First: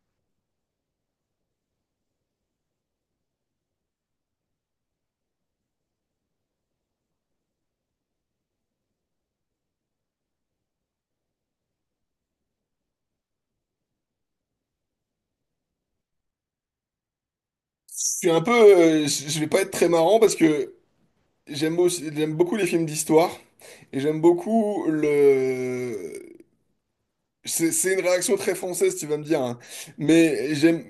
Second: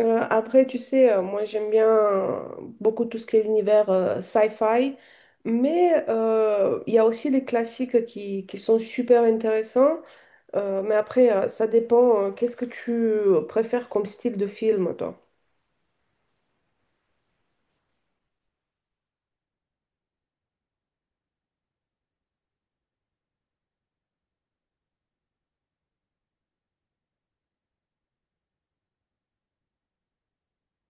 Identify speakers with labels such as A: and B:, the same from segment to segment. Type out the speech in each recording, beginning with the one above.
A: Après, tu sais, moi j'aime bien, beaucoup, tout ce qui est l'univers sci-fi, mais il y a aussi les classiques qui sont super intéressants. Mais après, ça dépend. Qu'est-ce que tu préfères comme style de film, toi?
B: Je suis un peu, je vais pas être très marrant parce que j'aime beaucoup les films d'histoire et j'aime beaucoup le. C'est une réaction très française, tu vas me dire, hein. Mais j'aime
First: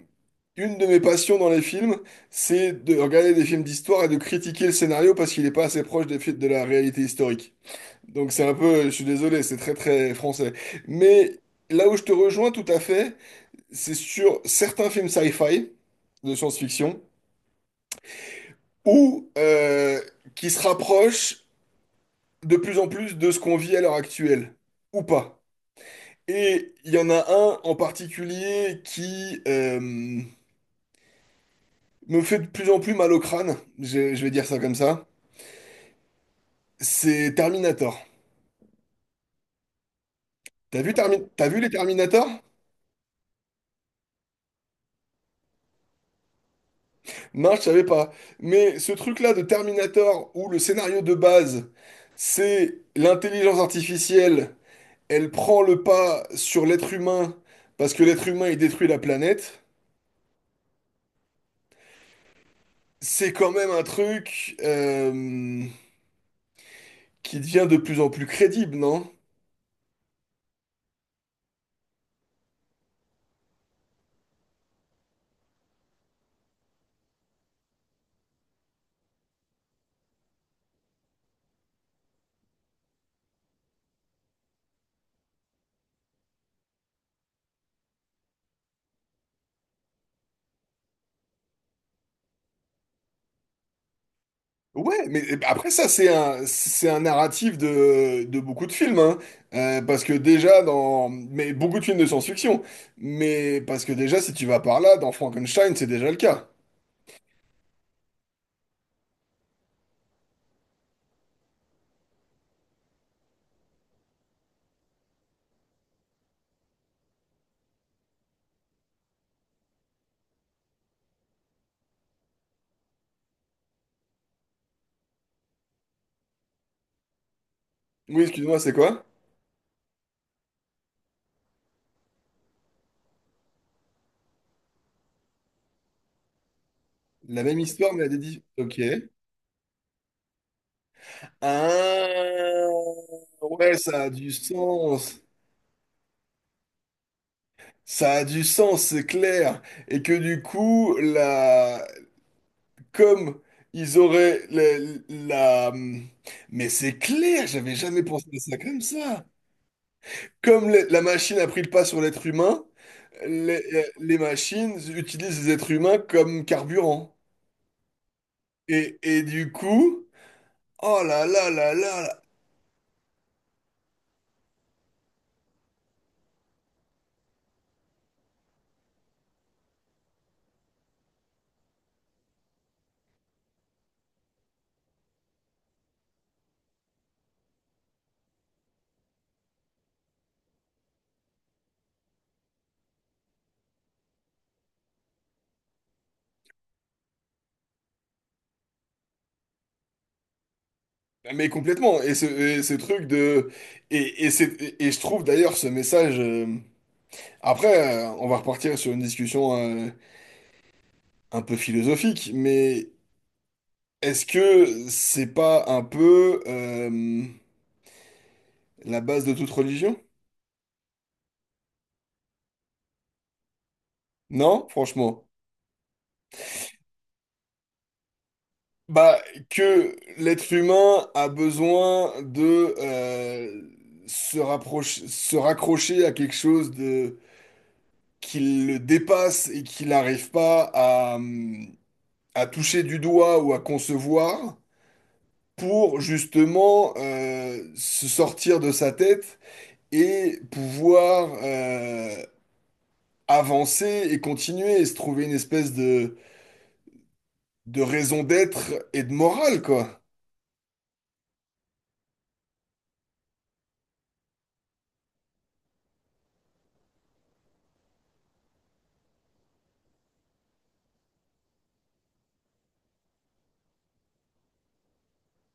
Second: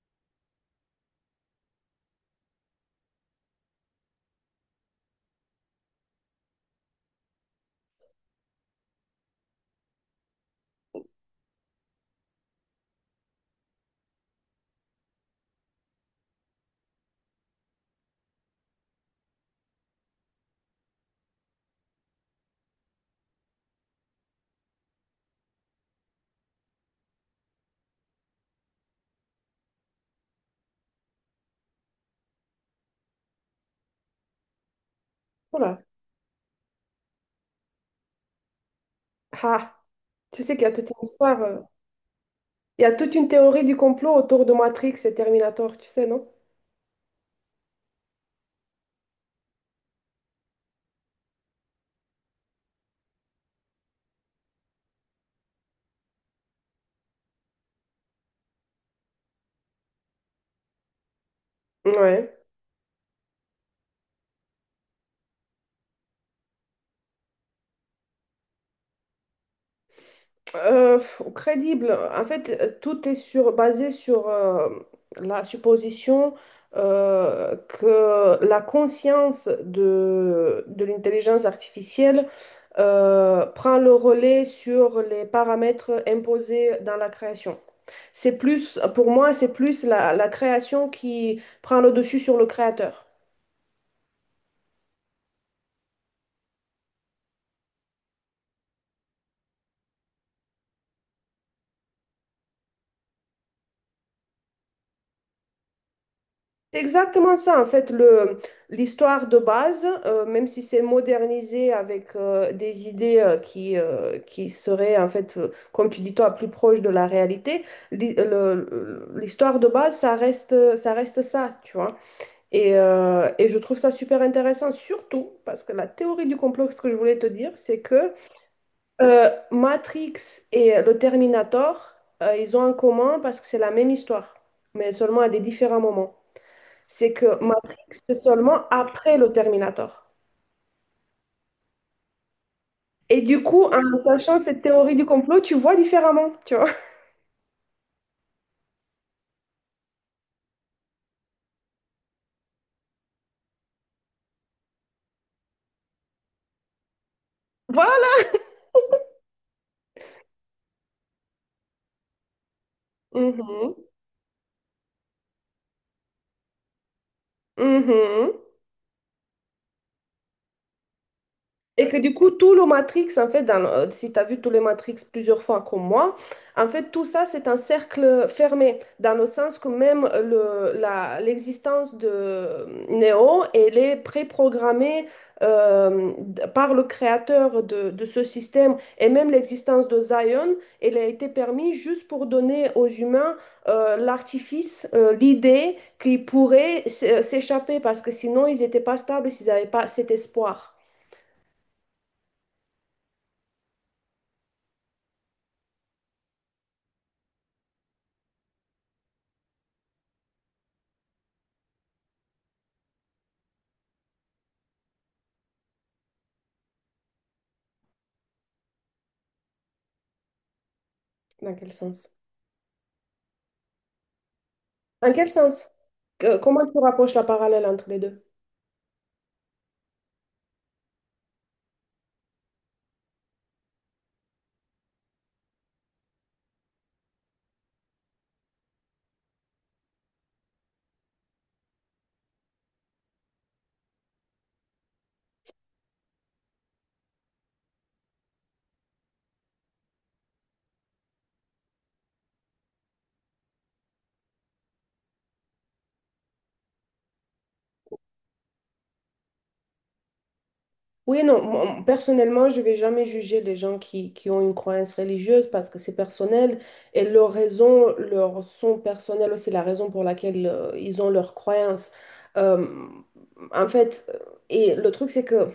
B: une de mes passions dans les films, c'est de regarder des films d'histoire et de critiquer le scénario parce qu'il n'est pas assez proche des faits de la réalité historique. Donc c'est un peu, je suis désolé, c'est très très français. Mais là où je te rejoins tout à fait, c'est sur certains films sci-fi de science-fiction. Ou qui se rapproche de plus en plus de ce qu'on vit à l'heure actuelle, ou pas. Et il y en a un en particulier qui me fait de plus en plus mal au crâne, je vais dire ça comme ça,
A: Voilà.
B: c'est Terminator.
A: Ah, tu sais qu'il y a
B: T'as
A: toute
B: vu,
A: une histoire.
B: T'as vu les Terminator?
A: Il y a toute une théorie du complot autour de Matrix et Terminator, tu sais, non?
B: Non, je savais pas. Mais ce truc-là de Terminator, où le scénario de base, c'est l'intelligence artificielle, elle prend le pas sur l'être humain, parce que l'être humain, il détruit la planète.
A: Ouais.
B: C'est quand même un truc qui devient de plus en plus crédible, non?
A: Euh, Crédible. En fait, tout est basé sur, la supposition, que la conscience de l'intelligence artificielle prend le relais sur les paramètres imposés dans la création. C'est plus, pour moi, c'est plus la création qui prend le dessus sur le créateur.
B: Ouais, mais après ça, c'est un narratif de beaucoup de films, hein. Parce que déjà dans… Mais beaucoup de films de science-fiction. Mais parce que déjà, si tu vas par là, dans Frankenstein, c'est déjà le cas.
A: C'est exactement ça, en fait, l'histoire de base. Même si c'est modernisé avec des idées qui seraient, en fait, comme tu dis toi, plus proches de la réalité, l'histoire de base, ça reste, ça, tu vois. Et je trouve ça super intéressant, surtout parce que la théorie du complot, ce que je voulais te dire, c'est que,
B: Oui, excuse-moi, c'est quoi?
A: Matrix et le Terminator, ils ont en commun parce que c'est la même histoire, mais seulement à des différents moments. C'est que
B: La même
A: Matrix,
B: histoire, mais à
A: c'est
B: des…
A: seulement
B: Ok.
A: après le Terminator.
B: Ah,
A: Et du coup,
B: ouais,
A: en
B: ça a du
A: sachant cette théorie du
B: sens.
A: complot, tu vois différemment, tu vois.
B: Ça a du sens, c'est clair. Et que du coup, la, comme ils auraient la… Mais c'est clair, j'avais jamais
A: Voilà.
B: pensé à ça. Comme la machine a pris le pas sur l'être humain, les,
A: Mhm.
B: les machines utilisent les êtres humains comme carburant.
A: Mhm.
B: Et du coup, oh là là là
A: Et que
B: là
A: du
B: là.
A: coup, tout le Matrix, en fait, si tu as vu tous les Matrix plusieurs fois comme moi, en fait, tout ça, c'est un cercle fermé, dans le sens que même l'existence de, Neo, elle est préprogrammée, par le créateur de ce système. Et même l'existence de Zion, elle a été permise juste pour donner aux humains, l'artifice, l'idée qu'ils pourraient, s'échapper, parce que sinon, ils n'étaient pas stables s'ils n'avaient pas cet espoir.
B: Ah, mais complètement. Et ce truc de… et je trouve d'ailleurs ce message… Après, on va repartir sur une discussion euh, un peu philosophique, mais est-ce que c'est pas un peu la base de toute religion?
A: Dans quel sens?
B: Non,
A: Dans quel
B: franchement.
A: sens? Comment tu rapproches la parallèle entre les deux?
B: Bah, que l'être humain a besoin de se rapprocher, se raccrocher à quelque chose de qui le dépasse et qu'il n'arrive pas à, à toucher du doigt ou à concevoir pour justement se sortir de sa tête et pouvoir avancer et continuer et se trouver une espèce de raison d'être et de morale, quoi.
A: Oui et non. Moi, personnellement, je vais jamais juger les gens qui ont une croyance religieuse, parce que c'est personnel, et leurs raisons leur sont personnelles aussi, la raison pour laquelle ils ont leur croyance. Euh, En fait, et le truc, c'est que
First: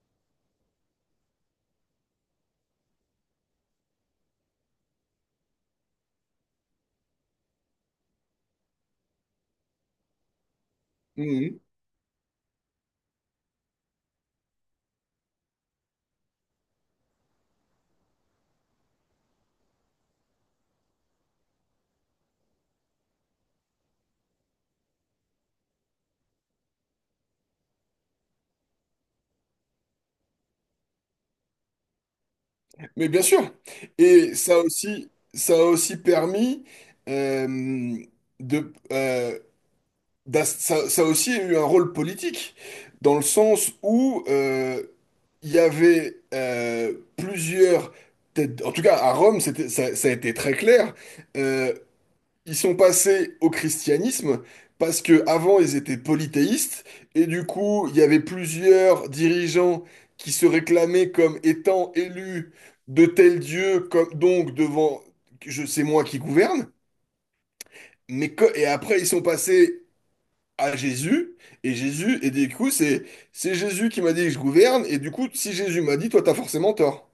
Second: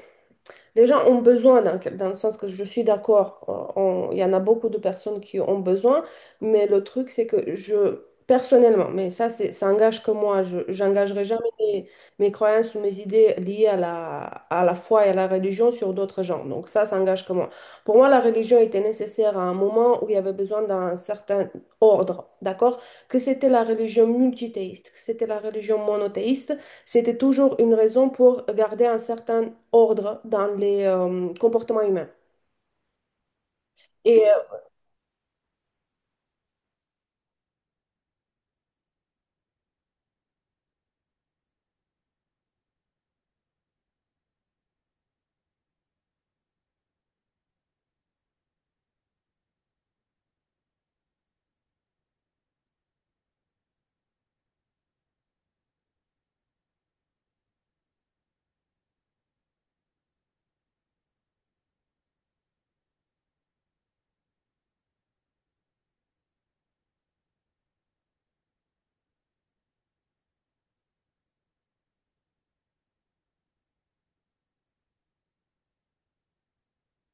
A: les gens ont besoin, dans le sens que je suis d'accord, il y en a beaucoup de personnes qui ont besoin. Mais le truc, c'est que je, personnellement, mais ça, c'est, ça engage que moi. J'engagerai jamais
B: Mhm.
A: mes croyances ou mes idées liées à la foi et à la religion sur d'autres gens. Donc ça engage que moi. Pour moi, la religion était nécessaire à un moment où il y avait besoin d'un certain ordre, d'accord? Que c'était la religion multithéiste, que c'était la religion monothéiste, c'était toujours une raison pour garder un certain ordre dans les, comportements humains.
B: Mais bien sûr.
A: Et euh,
B: Et ça aussi, ça a aussi permis euh, de, euh, ça, ça a aussi eu un rôle politique, dans le sens où il y avait plusieurs en tout cas à Rome, c'était, ça a été très clair. euh, Ils sont passés au christianisme parce que avant ils étaient polythéistes et du coup il y avait plusieurs dirigeants qui se réclamaient comme étant élus de tel Dieu comme donc devant je sais moi qui gouverne mais et après ils sont passés à Jésus et Jésus et du coup c'est Jésus qui m'a dit que je gouverne et du coup si Jésus m'a dit toi t'as forcément tort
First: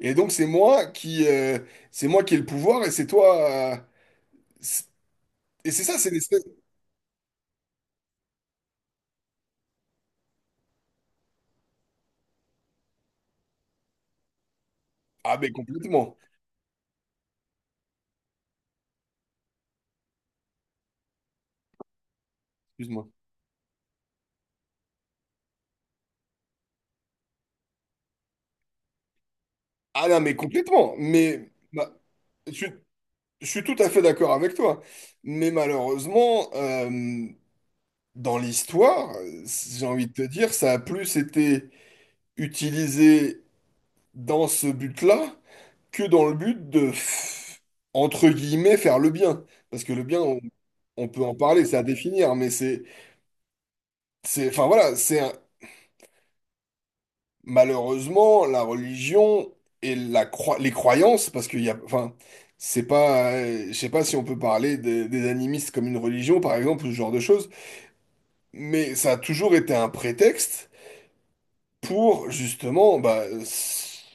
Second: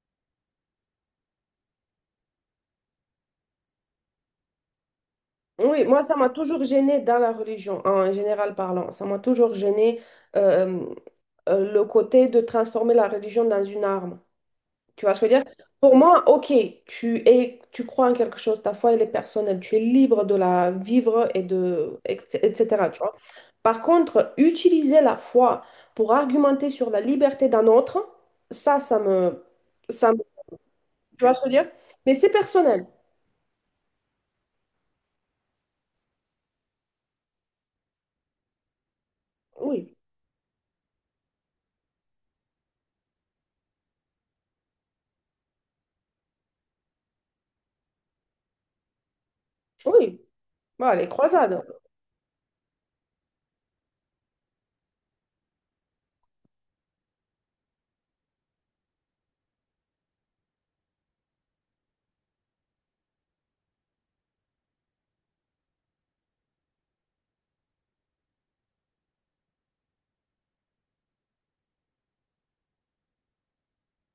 B: et donc c'est moi qui ai le pouvoir et c'est toi c'est- et
A: oui,
B: c'est ça
A: moi,
B: c'est
A: ça m'a
B: l'espèce
A: toujours gênée dans la religion, en général parlant. Ça m'a toujours gênée, euh, le côté de transformer la religion dans une arme. Tu vois ce que je
B: ah
A: veux
B: mais
A: dire? Pour
B: complètement.
A: moi, ok, tu es, tu crois en quelque chose, ta foi, elle est personnelle, tu es libre de la vivre et de, etc.
B: Excuse-moi.
A: Par contre, utiliser la foi pour argumenter sur la liberté d'un autre, ça, ça me,
B: Ah
A: ça me-
B: non, mais complètement.
A: tu vois ce que
B: Mais
A: je veux dire?
B: bah,
A: Mais c'est
B: je, suis
A: personnel.
B: je suis tout à fait d'accord avec toi. Mais malheureusement, dans l'histoire, j'ai
A: Oui,
B: envie de te dire, ça a plus été utilisé dans ce but-là que dans le but de, entre guillemets, faire le bien. Parce que le
A: oui.
B: bien,
A: Voilà,
B: on
A: les
B: peut en
A: croisades.
B: parler, c'est à définir, mais enfin voilà, c'est, malheureusement, la religion et les croyances, parce qu'il y a, enfin, c'est pas, je sais pas si on peut parler des animistes comme une religion, par exemple, ou ce genre de choses, mais ça a toujours été un prétexte pour justement, bah,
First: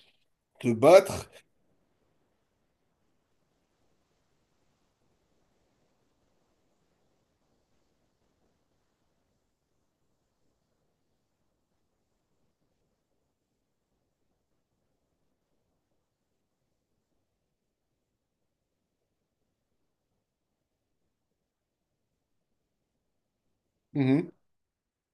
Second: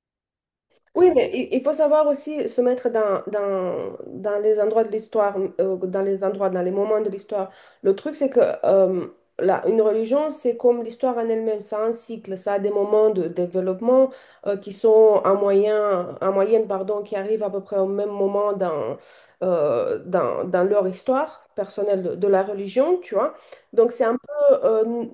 B: te
A: Oui, mais
B: battre.
A: il faut savoir aussi se mettre dans, les endroits de l'histoire, dans les endroits, dans les moments de l'histoire. Le truc, c'est que, une religion, c'est comme l'histoire en elle-même, ça a un cycle, ça a des moments de développement qui sont en moyen, en moyenne, pardon, qui arrivent à peu près au même moment dans leur histoire personnelle de la religion, tu vois. Donc, c'est un
B: Mhm.
A: peu,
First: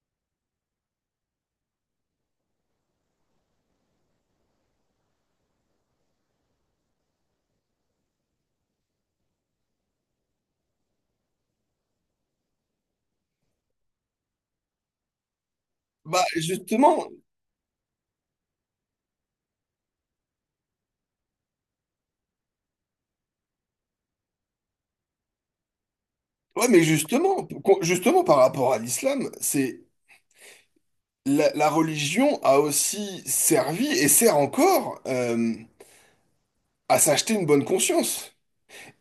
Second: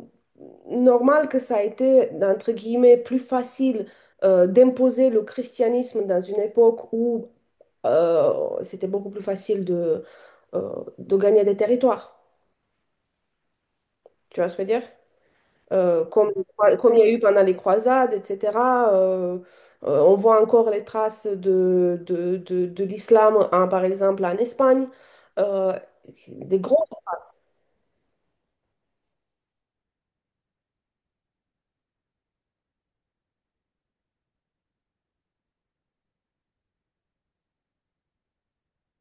A: normal que ça a été, entre guillemets, plus facile d'imposer le christianisme dans une époque où c'était beaucoup plus facile de gagner des territoires. Tu vois ce que je veux dire? Euh,
B: Bah,
A: comme, Comme il y
B: justement,
A: a eu pendant les croisades, etc. euh, on voit encore les traces de l'islam, par exemple, en Espagne. Euh, des
B: ouais,
A: gros
B: mais justement, justement par rapport à l'islam, c'est la, la religion a aussi servi et sert encore à s'acheter une bonne conscience,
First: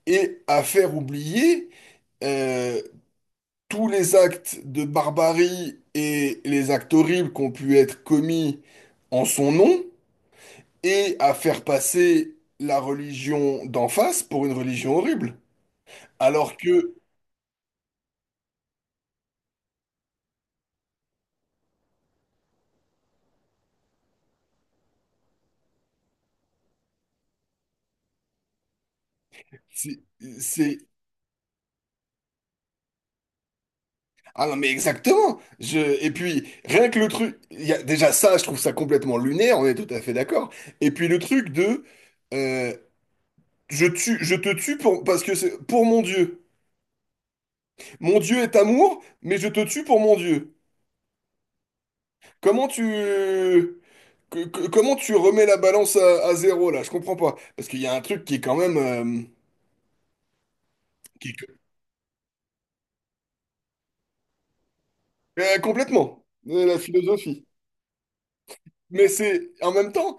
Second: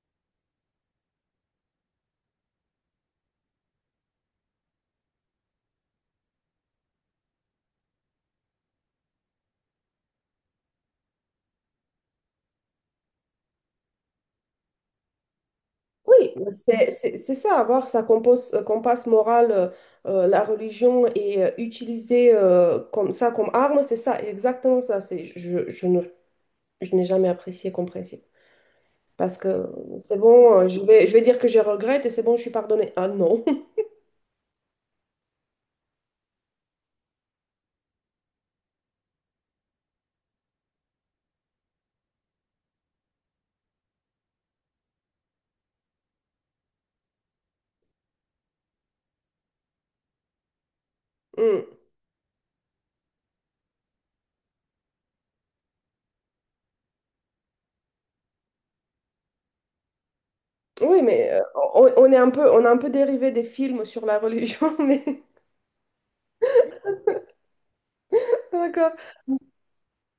B: et à faire oublier euh, tous les actes de barbarie et les actes horribles qui ont pu être commis en son nom, et à faire passer la religion d'en face pour une religion horrible.
A: Oui,
B: Alors que
A: c'est ça, avoir sa compasse morale, la religion, et utiliser, comme ça, comme arme, c'est ça, exactement ça. C'est, je ne, Je n'ai jamais apprécié comme principe. Parce que,
B: c'est...
A: c'est bon,
B: c'est-
A: je vais dire que je regrette et c'est bon, je suis pardonnée. Ah non.
B: ah non, mais exactement. Je… Et puis, rien que le truc… Il y a… Déjà ça, je trouve ça complètement lunaire, on est tout à fait d'accord. Et puis le truc de… euh, je tue, je te tue pour… parce que c'est pour mon Dieu. Mon Dieu est amour, mais je te tue pour mon Dieu.
A: Hmm.
B: Comment tu… comment tu remets la balance à zéro, là? Je comprends pas. Parce qu'il y a un truc qui est quand même…
A: Oui, mais,
B: qui est-
A: on est un peu, on a un peu dérivé des films sur la religion, mais
B: euh, complètement. La philosophie.
A: d'accord.
B: Mais c'est… En même temps,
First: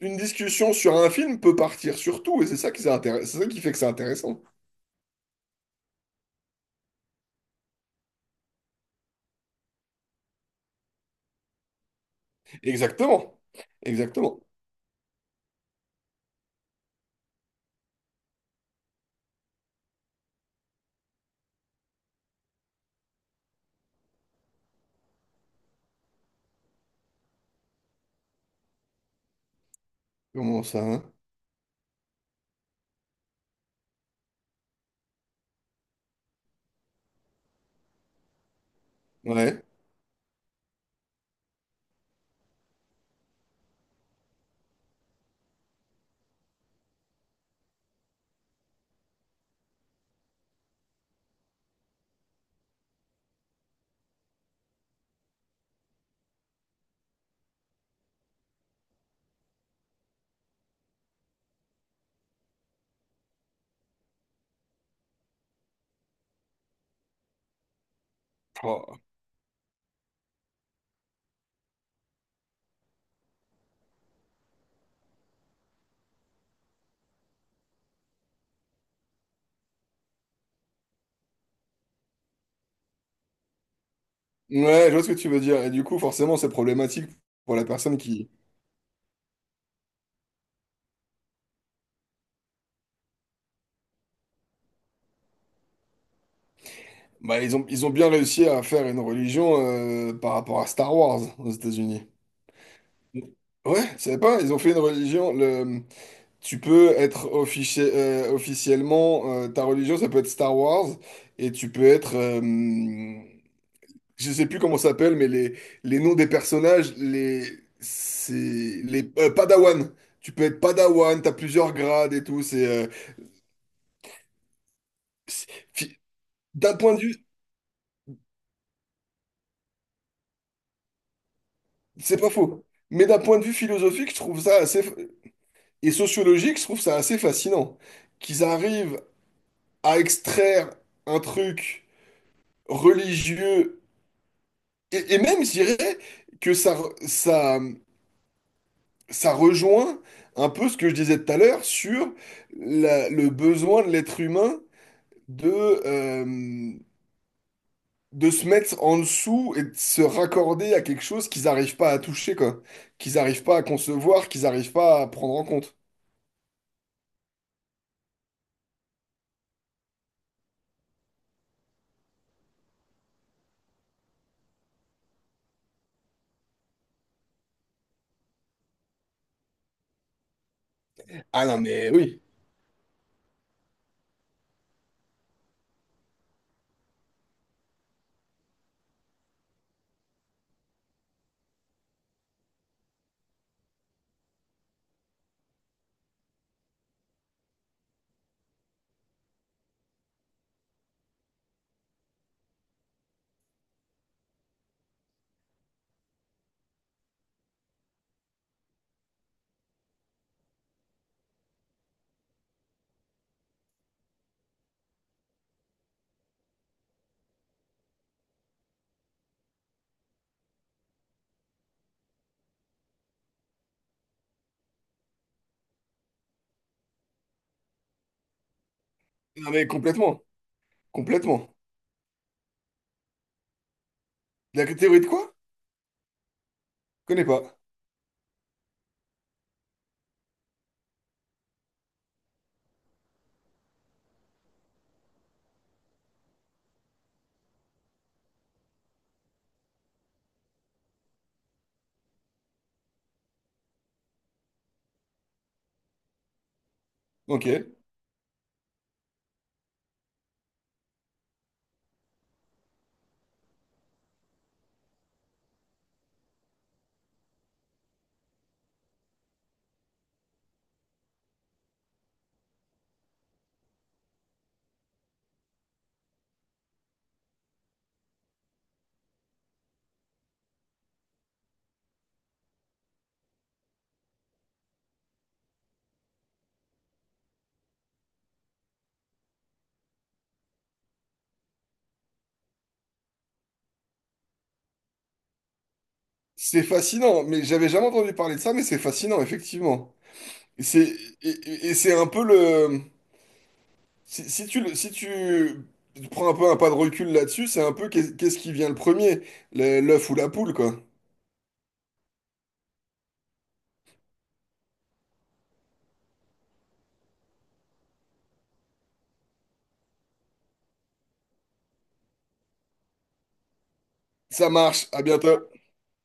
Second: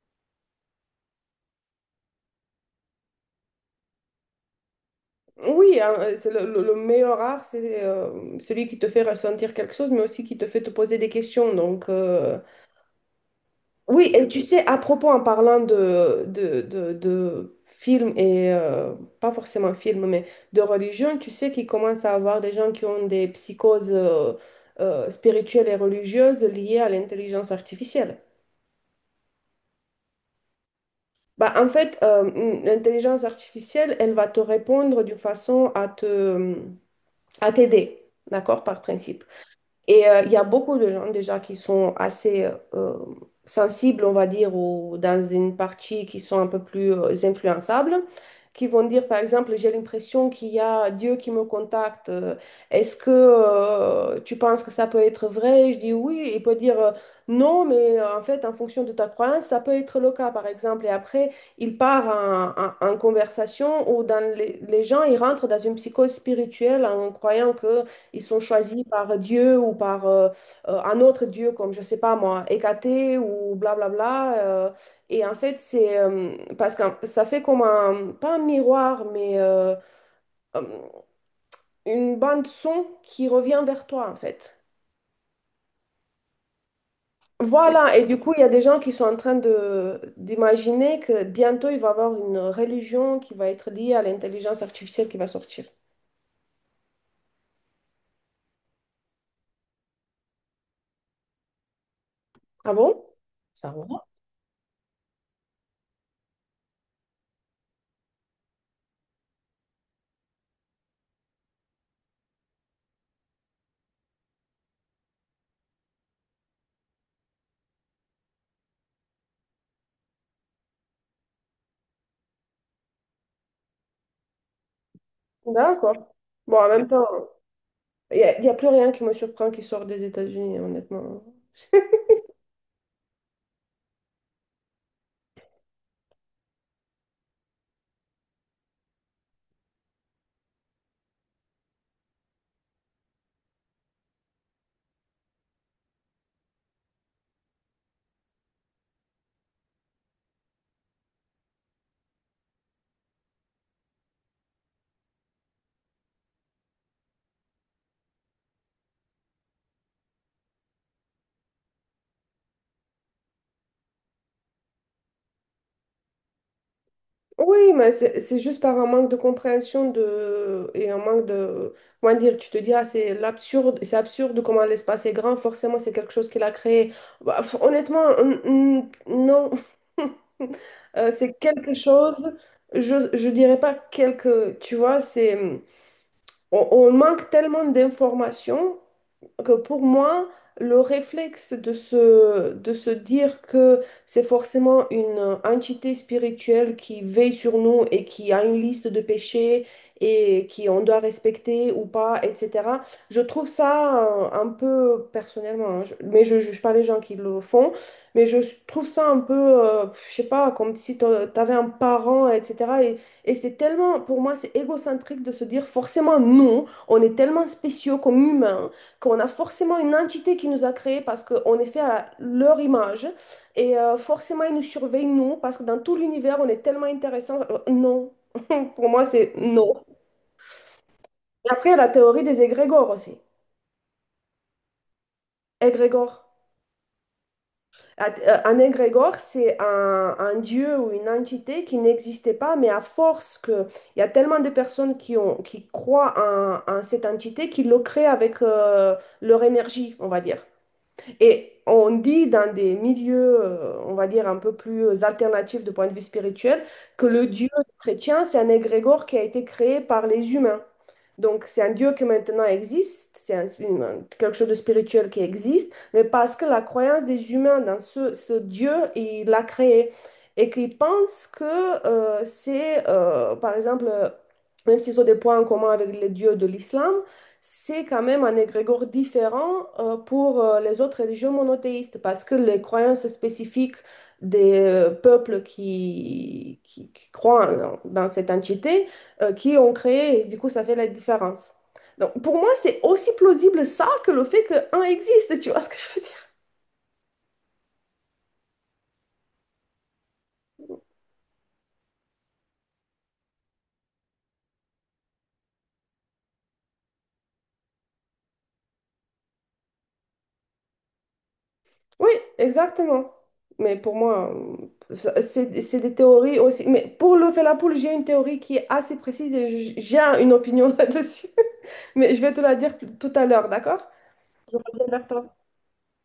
B: une discussion sur un film peut partir sur tout, et c'est ça qui, c'est ça qui fait que c'est intéressant.
A: Oui, hein, c'est le meilleur art, c'est celui qui te fait ressentir quelque chose, mais aussi qui te fait te poser des questions. Donc.
B: Exactement.
A: Oui, et
B: Exactement.
A: tu sais, à propos, en parlant de films, et pas forcément films, mais de religion, tu sais qu'il commence à avoir des gens qui ont des psychoses spirituelles et religieuses liées à l'intelligence artificielle.
B: Comment ça, hein?
A: Bah, en fait, l'intelligence artificielle, elle va te répondre d'une façon à à t'aider, d'accord, par principe.
B: Ouais.
A: Il y a beaucoup de gens déjà qui sont assez, euh, sensibles, on va dire, ou dans une partie qui sont un peu plus influençables, qui vont dire, par exemple, j'ai l'impression qu'il y a Dieu qui me contacte. Est-ce que, tu penses que ça peut être vrai? Je dis oui. Il peut dire, non, mais, en fait, en fonction de ta croyance, ça peut être le cas, par exemple. Et après, il part en conversation où dans les gens, ils rentrent dans une psychose spirituelle en croyant que ils sont choisis
B: Oh.
A: par Dieu, ou par, un autre Dieu, comme, je sais pas moi, Hécaté, ou blablabla. Et en fait, c'est parce que ça fait comme un, pas un miroir, mais, euh, une bande son qui revient vers toi, en fait.
B: Ouais, je vois ce que tu veux dire. Et du coup, forcément, c'est problématique pour la
A: Voilà,
B: personne
A: et du
B: qui.
A: coup, il y a des gens qui sont en train de d'imaginer que bientôt, il va y avoir une religion qui va être liée à l'intelligence artificielle qui va sortir.
B: Bah, ils ont bien réussi à faire une religion par rapport à Star Wars aux États-Unis.
A: Ah bon? Ça
B: Ouais, tu
A: va.
B: savais pas, ils ont fait une religion. Le, tu peux être officiellement, ta religion, ça peut être Star Wars, et tu peux être, je sais plus comment ça s'appelle, mais les noms des personnages, les, c'est les Padawan. Tu peux être Padawan, t'as plusieurs grades et tout. C'est- fi-
A: D'accord. Bon, en
B: D'un
A: même
B: point de
A: temps.
B: vue,
A: Y a plus rien qui me surprend qui sort des États-Unis, honnêtement.
B: c'est pas faux, mais d'un point de vue philosophique, je trouve ça assez. Et sociologique, je trouve ça assez fascinant. Qu'ils arrivent à extraire un truc religieux, et même, je dirais, que ça rejoint un peu ce que je disais tout à l'heure sur le besoin de l'être humain de, euh, de se mettre en dessous et de se raccorder à quelque chose qu'ils n'arrivent pas à toucher, quoi. Qu'ils n'arrivent pas à concevoir, qu'ils n'arrivent pas à prendre en compte.
A: Oui, mais c'est juste par un manque de compréhension et un manque de. Comment dire, tu te dis, ah, c'est l'absurde, c'est absurde comment l'espace est grand, forcément c'est quelque chose qu'il a créé. Bah, honnêtement, non. C'est
B: Ah non,
A: quelque
B: mais oui.
A: chose, je dirais pas quelque, tu vois, c'est. On manque tellement d'informations que, pour moi, le réflexe de se dire que c'est forcément une entité spirituelle qui veille sur nous et qui a une liste de péchés et qui on doit respecter ou pas, etc. Je trouve ça, un peu personnellement, hein, mais je juge pas les gens qui le font. Mais je trouve ça un peu, je sais pas, comme si tu avais un parent, etc. Et c'est tellement, pour moi, c'est égocentrique de se dire forcément non. On est tellement spéciaux comme humains qu'on a forcément une entité qui nous a créés parce qu'on est fait à leur image, et, forcément ils nous surveillent, nous, parce que dans tout l'univers, on est tellement intéressant. Non, pour moi, c'est
B: Non, mais
A: non.
B: complètement. Complètement.
A: Et après, il y a la théorie des égrégores aussi.
B: La théorie de quoi?
A: Égrégore.
B: Connais pas.
A: Un égrégore, c'est un dieu ou une entité qui n'existait pas, mais à force que il y a tellement de personnes qui croient en cette entité qu'ils le créent avec, leur énergie, on va dire. Et on dit dans des milieux, on va dire, un peu plus alternatifs de point de vue spirituel, que le
B: Ok.
A: Dieu chrétien, c'est un égrégore qui a été créé par les humains. Donc, c'est un Dieu qui maintenant existe, c'est, quelque chose de spirituel qui existe, mais parce que la croyance des humains dans ce Dieu, il l'a créé. Et qu'ils pensent que, c'est, par exemple, même s'ils ont des points en commun avec les dieux de l'islam, c'est quand même un égrégore différent, pour, les autres religions monothéistes, parce que les croyances spécifiques des, peuples qui croient dans cette entité, qui ont créé, et du coup, ça fait la différence. Donc, pour moi, c'est aussi plausible ça que le fait qu'un existe, tu vois ce que je veux dire?
B: C'est fascinant, mais j'avais jamais entendu parler de ça, mais c'est fascinant, effectivement. Et c'est et c'est un peu le… Si, si tu prends un peu un pas de recul là-dessus, c'est un peu qu'est-ce qui vient le premier, l'œuf ou la poule, quoi.
A: Oui, exactement. Mais pour moi, c'est des théories aussi. Mais pour le Fellapoulle, j'ai une théorie qui est assez précise, et j'ai une opinion là-dessus. Mais je vais te la dire tout à l'heure, d'accord?
B: Ça marche, à bientôt.